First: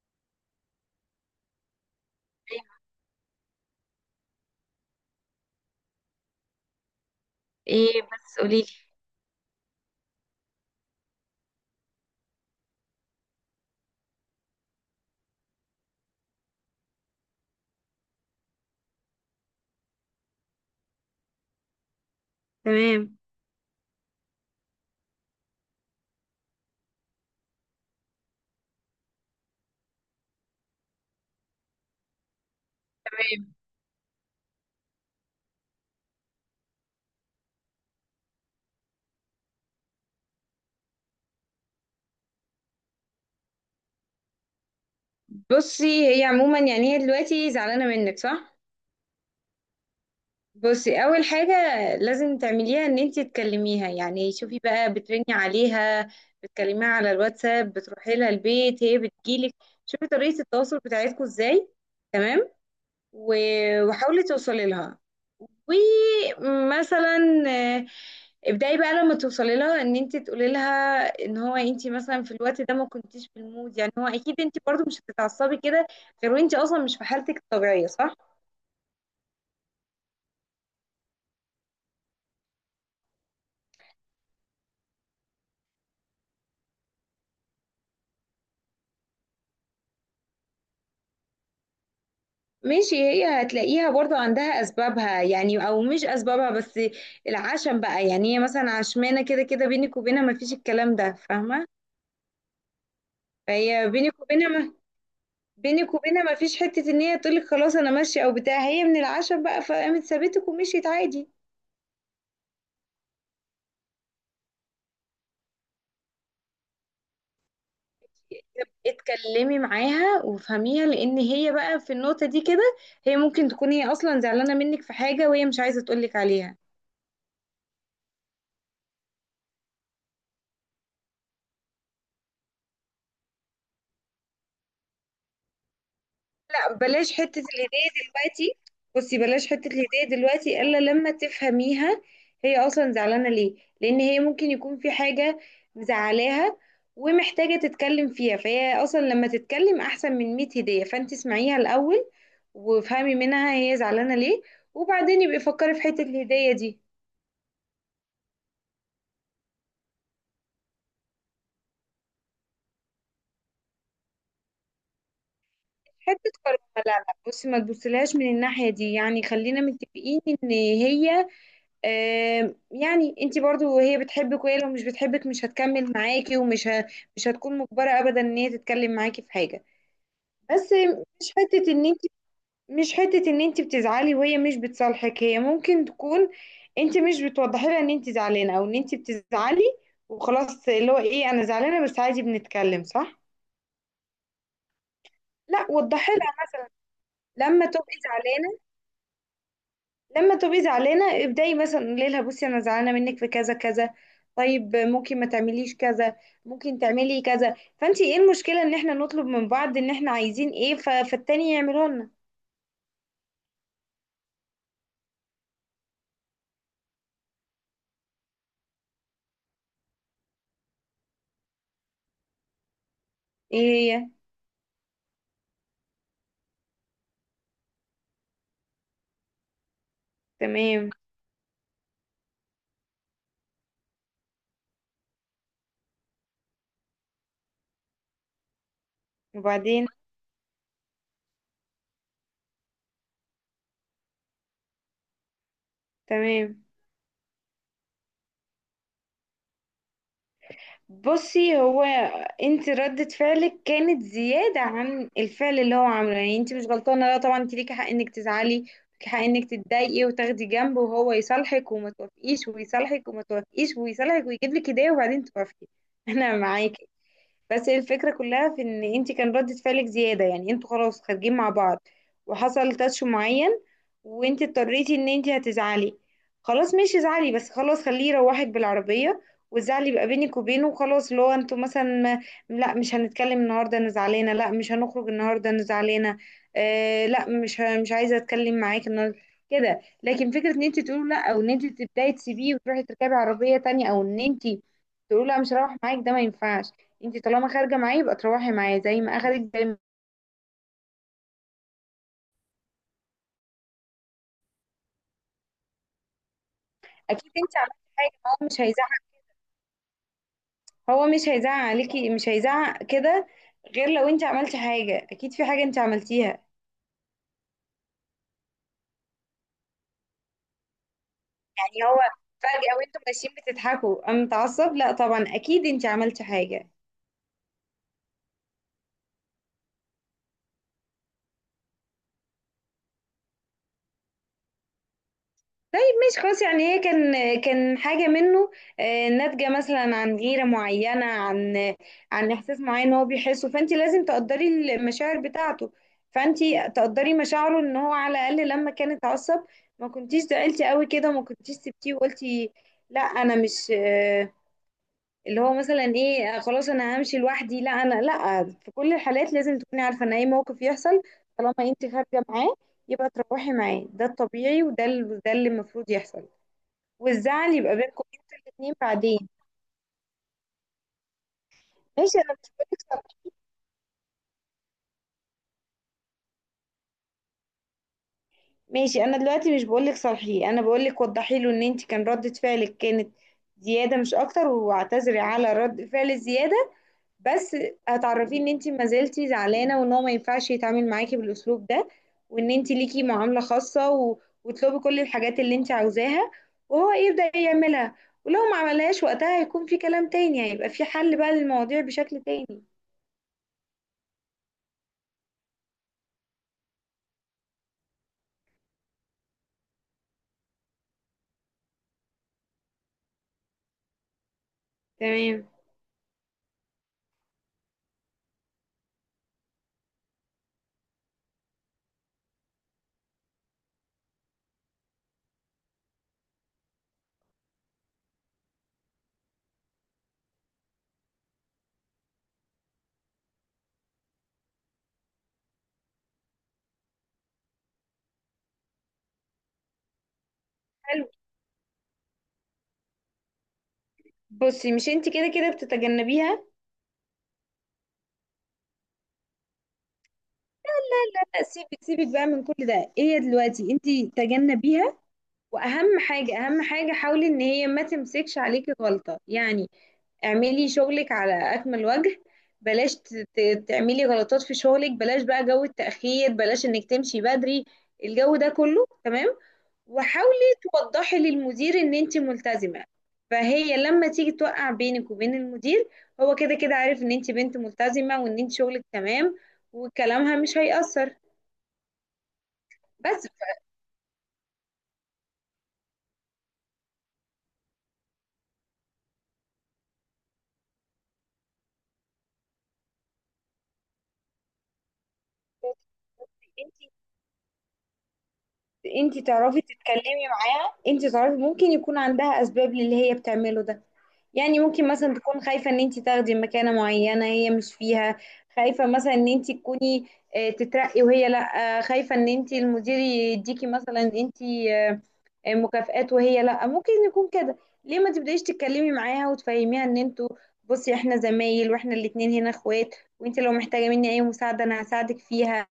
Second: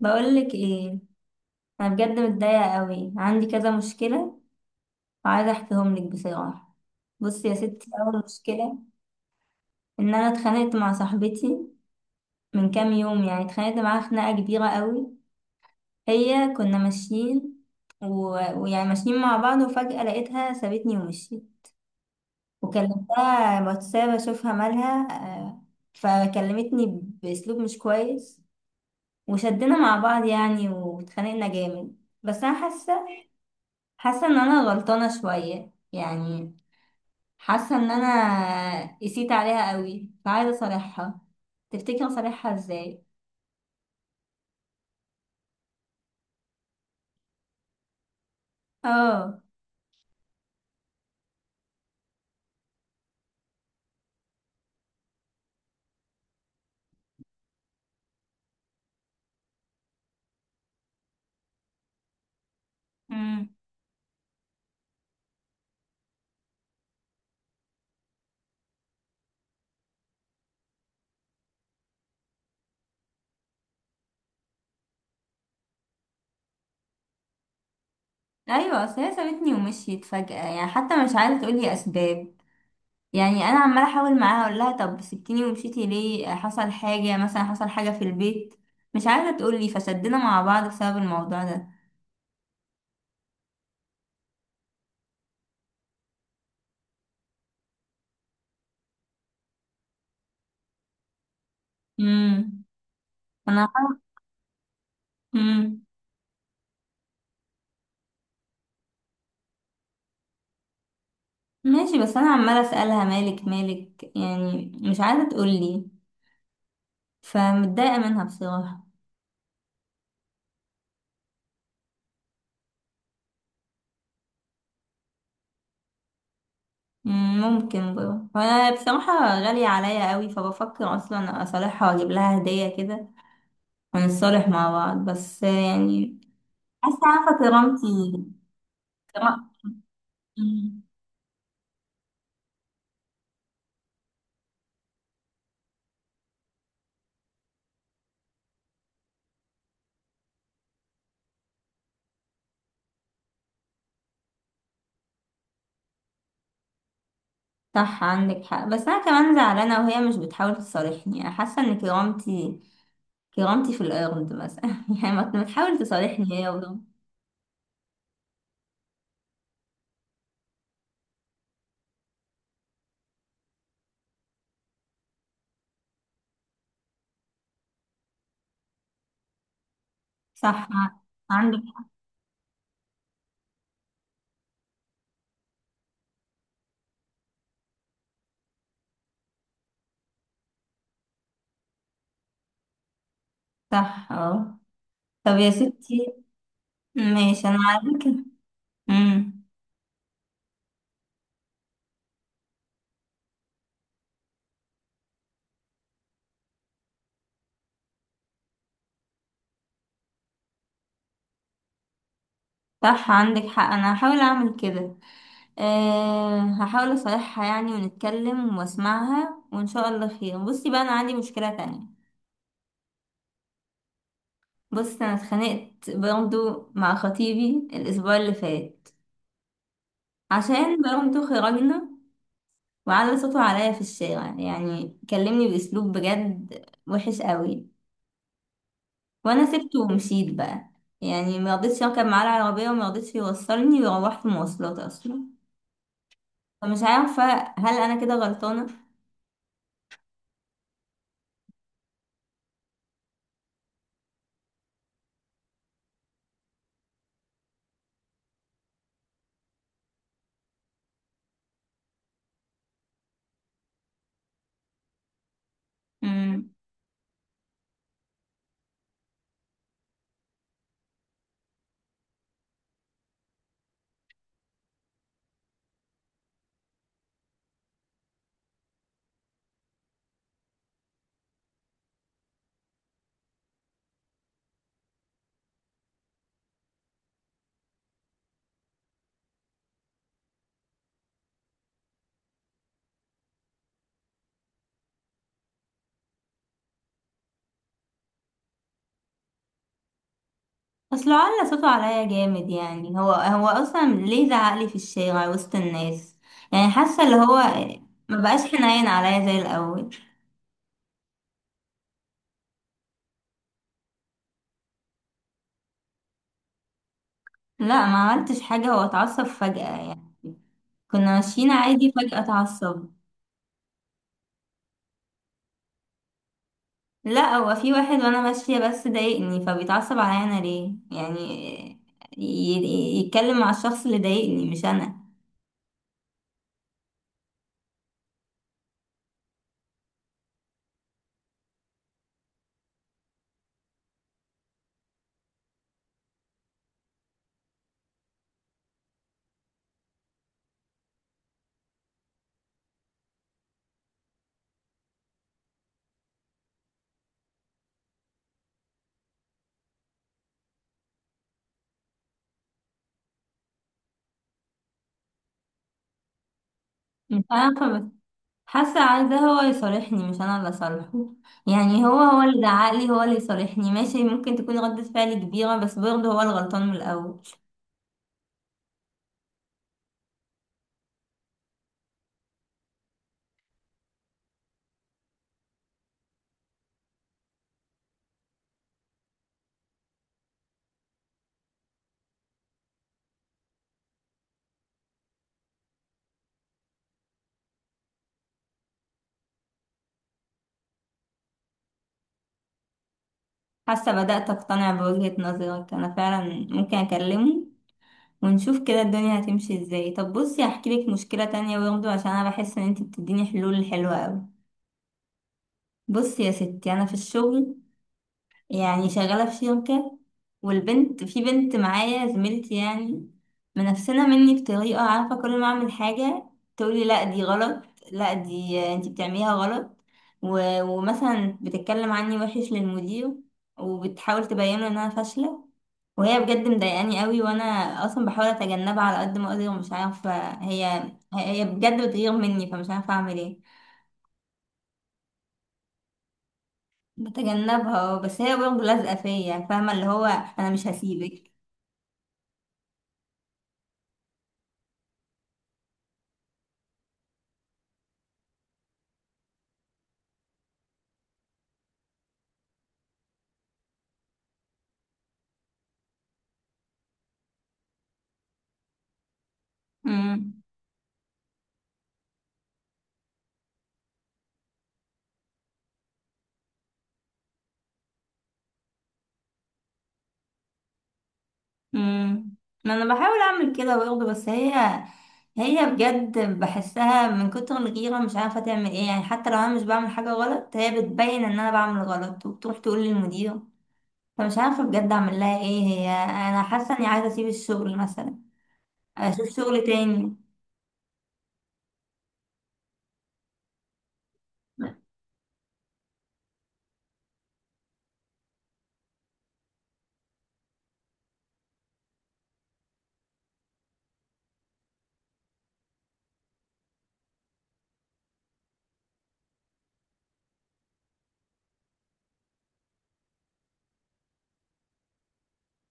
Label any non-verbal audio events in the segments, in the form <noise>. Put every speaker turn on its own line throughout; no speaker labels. بقولك ايه. انا بجد متضايقه قوي، عندي كذا مشكله وعايزه احكيهم لك بصراحه. بصي يا ستي،
ايه
اول
بس قوليلي.
مشكله ان انا اتخانقت مع صاحبتي من كام يوم، يعني اتخانقت معاها خناقه كبيره قوي. هي كنا ماشيين و... ويعني ماشيين مع بعض، وفجاه لقيتها سابتني ومشيت، وكلمتها واتساب اشوفها مالها. آه، فكلمتني باسلوب مش كويس، وشدنا مع بعض يعني واتخانقنا جامد. بس انا حاسه
تمام.
حاسه ان انا غلطانه شويه يعني، حاسه ان انا قسيت عليها قوي، فعايزه اصالحها. تفتكر اصالحها ازاي؟
بصي هي عموما، يعني هي دلوقتي زعلانه منك، صح؟
اه.
بصي اول حاجه لازم تعمليها ان انت تكلميها، يعني شوفي بقى بترني عليها، بتكلميها على الواتساب، بتروحي لها البيت، هي بتجيلك. شوفي طريقه التواصل بتاعتكم ازاي. تمام.
امم.
و- وحاولي توصلي لها، ومثلا آه، ابدأي بقى لما توصلي لها ان انت تقولي لها ان هو انت مثلا في الوقت ده ما كنتيش في المود، يعني هو اكيد انت برضو مش هتتعصبي كده، غير وانت اصلا مش في حالتك الطبيعية، صح؟
ايوه، اصل هي سابتني ومشيت فجاه يعني، حتى مش عايزه تقولي اسباب. يعني انا عماله احاول معاها اقول لها طب سبتيني ومشيتي ليه؟ حصل حاجه مثلا؟ حصل حاجه في البيت؟ مش عايزه تقولي، فشدنا مع بعض بسبب الموضوع ده.
ماشي، هي هتلاقيها برضو عندها اسبابها، يعني او مش اسبابها، بس العشم بقى، يعني هي مثلا عشمانة كده كده بينك وبينها، ما فيش الكلام ده، فاهمة؟
امم. انا
فهي بينك وبينها ما
امم
بينك وبينها ما فيش حتة ان هي تقولك خلاص انا ماشية او بتاع، هي من العشم بقى فقامت سابتك ومشيت عادي.
ماشي، بس انا عماله اسالها مالك مالك، يعني مش عايزه تقولي، فمتضايقة منها بصراحة.
اتكلمي معاها وافهميها، لان هي بقى في النقطة دي كده، هي ممكن تكون هي اصلا زعلانة منك في حاجة وهي مش عايزة تقولك عليها.
ممكن برضه. وانا بصراحة غالية عليا قوي، فبفكر اصلا اصالحها واجيب لها هدية كده ونتصالح مع بعض، بس يعني
لا،
حاسة
بلاش
عارفة
حتة الهدية
كرامتي.
دلوقتي. بصي بلاش
كرا-
حتة الهدية دلوقتي الا
مم.
لما تفهميها هي اصلا زعلانة ليه، لان هي ممكن يكون في حاجة مزعلاها ومحتاجة تتكلم فيها، فهي اصلا لما تتكلم احسن من 100 هدية، فانت اسمعيها الاول وافهمي منها هي زعلانة ليه، وبعدين يبقى فكري في حتة الهدية دي.
صح، عندك حق، بس انا كمان زعلانة وهي مش بتحاول تصالحني. انا حاسة ان كرامتي كرامتي في الارض مثلا <laughs> يعني ما تحاول
حتة
تصالحني هي
كرامة،
ولا.
لا لا، بصي ما تبصلهاش من الناحية دي، يعني خلينا متفقين ان هي يعني انت برضو، هي بتحبك، وهي لو مش بتحبك مش هتكمل معاكي، مش هتكون مجبرة ابدا ان هي تتكلم معاكي في حاجة.
صح
بس، مش
عندك
حتة ان انت مش حتة ان انت بتزعلي وهي مش بتصالحك، هي ممكن تكون انت مش بتوضحي لها ان انت زعلانة او ان انت بتزعلي، وخلاص اللي هو ايه، انا زعلانة بس عادي، بنتكلم، صح؟
صح. اه. طب يا
لا،
ستي،
وضحي لها
ماشي، انا
لما
على
تبقي
فكرة.
زعلانة
مم.
لما تبقي زعلانه، ابداي مثلا قولي لها بصي انا زعلانه منك في كذا كذا، طيب ممكن ما تعمليش كذا، ممكن تعملي كذا. فانت ايه المشكله ان احنا نطلب من بعض ان احنا عايزين ايه فالتاني يعمله لنا.
صح، عندك حق، انا هحاول اعمل كده. أه، هحاول اصالحها يعني، ونتكلم واسمعها وان شاء الله خير. بصي بقى، انا عندي مشكلة تانية.
ايه هي.
بصي انا اتخانقت برضو مع خطيبي الاسبوع اللي فات، عشان
تمام.
برضو خرجنا وعلى صوته عليا في الشارع، يعني كلمني باسلوب بجد وحش قوي. وانا سبته
وبعدين.
ومشيت بقى، يعني مرضتش اركب معاه العربية ومرضتش يوصلني، وروحت مواصلات اصلا.
تمام.
فمش عارفة، هل انا كده غلطانة؟
بصي هو، انت ردة فعلك كانت زيادة عن الفعل اللي هو عامله، يعني انت مش غلطانة، لا طبعا، انت ليكي حق انك تزعلي، ليكي حق انك تتضايقي وتاخدي جنب وهو يصالحك وما توافقيش، ويصالحك وما توافقيش، ويصالحك ويجيب لك هدية وبعدين توافقي، <laughs> انا
مم.
معاكي. بس هي الفكرة كلها في ان انت كان ردة فعلك زيادة، يعني انتوا خلاص خارجين مع بعض، وحصل تاتش معين، وانت اضطريتي ان انت هتزعلي، خلاص، مش ازعلي، بس خلاص خليه يروحك بالعربية، والزعل يبقى بينك وبينه، وخلاص اللي هو انتوا مثلا، لا مش هنتكلم النهارده انا زعلانه، لا مش هنخرج النهارده انا زعلانه، آه لا مش عايزه اتكلم معاك النهارده، كده. لكن فكره ان انت تقولي لا، او ان انت تبداي تسيبيه وتروحي تركبي عربيه تانية، او ان انت تقولي لا مش هروح معاك، ده ما ينفعش. انت طالما خارجه معاه يبقى تروحي معاه زي ما اخدك، زي ما
اصل على صوته عليا جامد، يعني هو اصلا ليه زعقلي في الشارع وسط الناس؟ يعني حاسه اللي
اكيد
هو
انت عملتي حاجه،
ما بقاش
هو مش
حنين
هيزعق،
عليا زي الاول.
هو مش هيزعق عليكي مش هيزعق كده، غير لو انت عملتي حاجه، اكيد في حاجه انت عملتيها.
لا، ما عملتش حاجه، هو اتعصب فجأة يعني، كنا ماشيين
يعني
عادي
هو
فجأة
فجاه
اتعصب.
وانتم ماشيين بتضحكوا قام متعصب؟ لا طبعا، اكيد انت عملتي حاجه.
لا، هو في واحد وانا ماشيه بس ضايقني، فبيتعصب عليا انا ليه يعني؟ ي- يتكلم مع الشخص اللي ضايقني مش انا.
طيب ماشي، خلاص، يعني هي كان كان حاجة منه, ناتجة مثلا عن غيرة معينة، عن إحساس معين هو بيحسه، فأنت لازم تقدري المشاعر بتاعته. فأنت تقدري مشاعره، إن هو على الأقل لما كان اتعصب ما كنتيش زعلتي قوي كده، ما كنتيش سبتيه وقلتي لا أنا مش اللي هو مثلا إيه، خلاص أنا همشي لوحدي. لا، أنا لا، في كل الحالات لازم تكوني عارفة إن أي موقف يحصل طالما أنت خارجة معاه يبقى تروحي معاه، ده الطبيعي وده ده اللي المفروض يحصل،
مش
والزعل يبقى
انا
بينكم انتوا الاتنين
حاسه عايزاه
بعدين.
هو يصالحني، مش انا اللي اصالحه. يعني هو
ماشي،
هو
انا
اللي
مش بقولك
زعقلي، هو
صح،
اللي يصالحني. ماشي، ممكن تكون ردة فعلي كبيره، بس برضه هو الغلطان من الاول.
ماشي انا دلوقتي مش بقولك صالحيه، انا بقولك وضحي له ان انت كان ردة فعلك كانت زياده، مش اكتر، واعتذري على رد فعل الزياده. بس هتعرفيه ان انت ما زلتي زعلانه، وان هو ما ينفعش يتعامل معاكي بالاسلوب ده، وان انت ليكي معامله خاصه وتطلبي كل الحاجات اللي انت عاوزاها، وهو يبدا يعملها. ولو ما عملهاش وقتها هيكون في كلام تاني، هيبقى في حل بقى للمواضيع بشكل تاني.
حاسه بدأت اقتنع بوجهة نظرك، انا فعلا ممكن اكلمه ونشوف كده الدنيا هتمشي ازاي. طب بصي، هحكي لك مشكله تانية برضه، عشان انا بحس ان انت بتديني حلول حلوه قوي.
تمام.
بصي يا ستي، انا في الشغل يعني شغالة في شركة، والبنت في بنت معايا زميلتي يعني منافسنا مني بطريقة، عارفة كل ما أعمل حاجة تقولي لا دي غلط، لا دي انتي بتعمليها غلط، ومثلا بتتكلم عني وحش للمدير، وبتحاول تبينه إن أنا فاشلة. وهي بجد مضايقاني قوي، وأنا أصلا بحاول أتجنبها على قد ما أقدر، ومش عارفة هي
حلو.
هي بجد بتغير مني، فمش عارفة أعمل إيه.
بصي مش انت كده كده بتتجنبيها.
بتجنبها، بس هي برضه لازقة فيا، فاهمة اللي هو أنا مش هسيبك.
لا، سيبك سيبك بقى من كل ده، هي دلوقتي انت تجنبيها، واهم حاجه، اهم حاجه حاولي ان هي ما تمسكش عليكي غلطه، يعني اعملي شغلك على اكمل وجه، بلاش تعملي غلطات في شغلك، بلاش بقى جو التاخير، بلاش انك تمشي بدري، الجو ده كله تمام. وحاولي
امم.
توضحي للمدير ان انت ملتزمة، فهي لما تيجي توقع بينك وبين المدير، هو كده كده عارف ان انت بنت ملتزمة وان انت شغلك تمام، وكلامها مش هيأثر.
امم. ما انا بحاول
بس
اعمل كده برضه، بس هي بجد بحسها من كتر الغيره مش عارفه تعمل ايه. يعني حتى لو انا مش بعمل حاجه غلط، هي بتبين ان انا بعمل غلط وبتروح تقول للمدير. فمش عارفه بجد اعمل لها ايه، هي انا
انت
حاسه اني عايزه اسيب الشغل مثلا،
انت
اشوف
تعرفي
شغل تاني.
تتكلمي معاها، انت تعرفي ممكن يكون عندها اسباب للي هي بتعمله ده، يعني ممكن مثلا تكون خايفة ان انت تاخدي مكانة معينة هي مش فيها، خايفة مثلا ان انت تكوني تترقي وهي لا، خايفة ان انت المدير يديكي مثلا انت آه، مكافآت وهي لا، ممكن يكون كده. ليه ما تبدايش تتكلمي معاها وتفهميها ان انتوا، بصي احنا زمايل واحنا الاتنين هنا اخوات، وانت لو محتاجه مني اي مساعده انا هساعدك فيها،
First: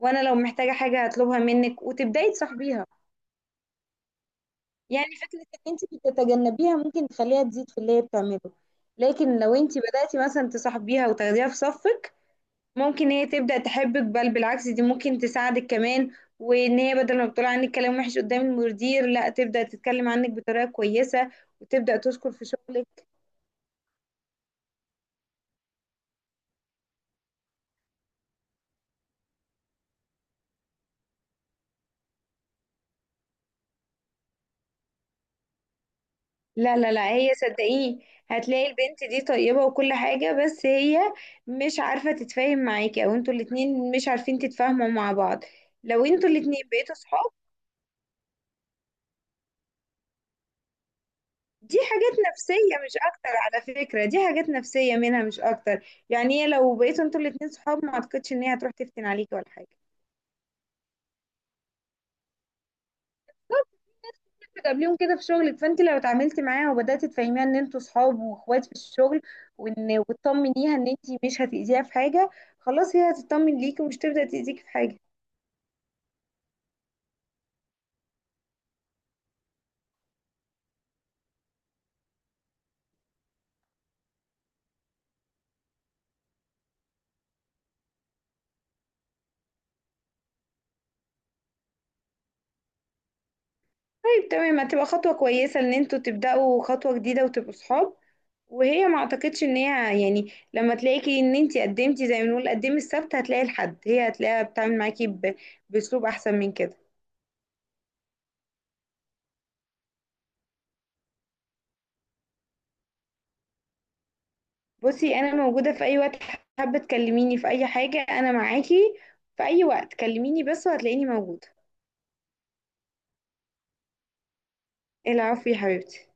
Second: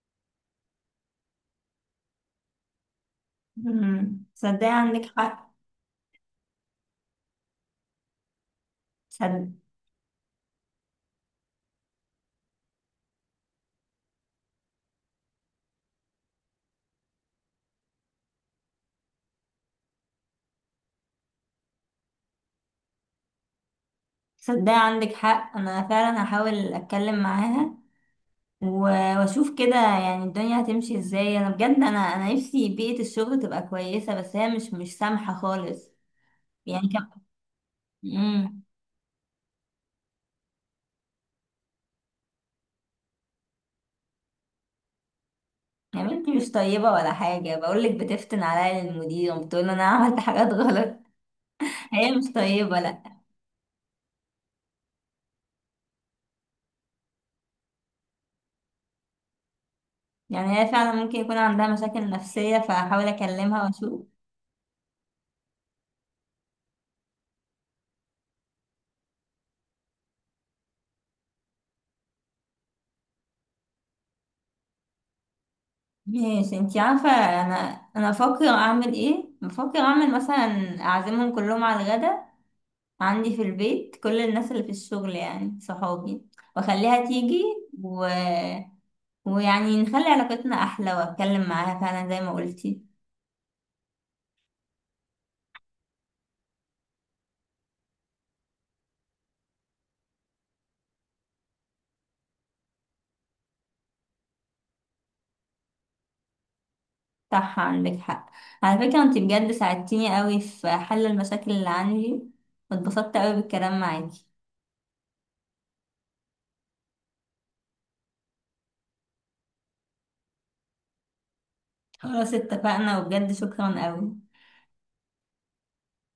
وانا لو محتاجه حاجه هطلبها منك، وتبداي تصاحبيها.
صدقي عندك
يعني فكره
حق.
ان انت بتتجنبيها ممكن تخليها تزيد في اللي هي بتعمله، لكن
صد-
لو انت بداتي مثلا تصاحبيها وتاخديها في صفك، ممكن هي تبدأ تحبك، بل بالعكس دي ممكن تساعدك كمان، وان هي بدل ما بتقول عنك كلام وحش قدام المدير، لا تبدأ تتكلم عنك بطريقة كويسة، وتبدأ تشكر في شغلك.
صدقي عندك حق، انا فعلا هحاول اتكلم معاها، واشوف كده يعني الدنيا هتمشي ازاي. انا بجد، انا نفسي بيئة الشغل تبقى كويسة، بس هي مش سامحة خالص.
لا
يعني
لا لا،
كم
هي صدقيني
امم.
هتلاقي البنت دي طيبة وكل حاجة، بس هي مش عارفة تتفاهم معاكي، او انتوا الاتنين مش عارفين تتفاهموا مع بعض،
يا
لو انتوا
بنتي مش
الاتنين
طيبة
بقيتوا
ولا
صحاب،
حاجة، بقولك بتفتن عليا المدير وبتقول انا عملت حاجات غلط
دي
<laughs> هي
حاجات
مش
نفسية
طيبة،
مش
لا.
أكتر. على فكرة، دي حاجات نفسية منها مش أكتر، يعني هي لو بقيتوا انتوا الاتنين صحاب ما أعتقدش إن هي هتروح تفتن عليكي ولا حاجة.
يعني هي فعلا ممكن يكون عندها مشاكل نفسية، فهحاول اكلمها واشوف.
قبليهم كده في شغلك، فانت لو اتعاملتي معاها وبداتي تفهميها ان انتوا صحاب واخوات في الشغل، وتطمنيها ان انت مش هتاذيها في حاجه، خلاص هي هتطمن ليكي ومش تبدا تاذيكي في حاجه.
ماشي، انتي عارفة، انا بفكر اعمل ايه، بفكر اعمل مثلا اعزمهم كلهم على الغدا عندي في البيت كل الناس اللي في الشغل يعني صحابي، واخليها تيجي و... ويعني نخلي علاقتنا احلى واتكلم معاها فعلا زي ما قلتي.
طيب تمام، هتبقى خطوه كويسه ان انتوا تبداوا خطوه جديده وتبقوا صحاب، وهي ما اعتقدش ان هي يعني لما تلاقيكي ان انت قدمتي، زي ما بنقول قدمي السبت هتلاقي الحد، هي هتلاقيها بتتعامل معاكي باسلوب احسن من كده.
صح، عندك حق. على فكرة انتي بجد ساعدتيني قوي في حل المشاكل اللي عندي، واتبسطت قوي بالكلام معاكي.
بصي انا موجوده في اي وقت، حابه تكلميني في اي حاجه انا معاكي، في اي وقت كلميني بس وهتلاقيني موجوده.
خلاص اتفقنا، وبجد شكرا قوي.
العفو يا حبيبتي.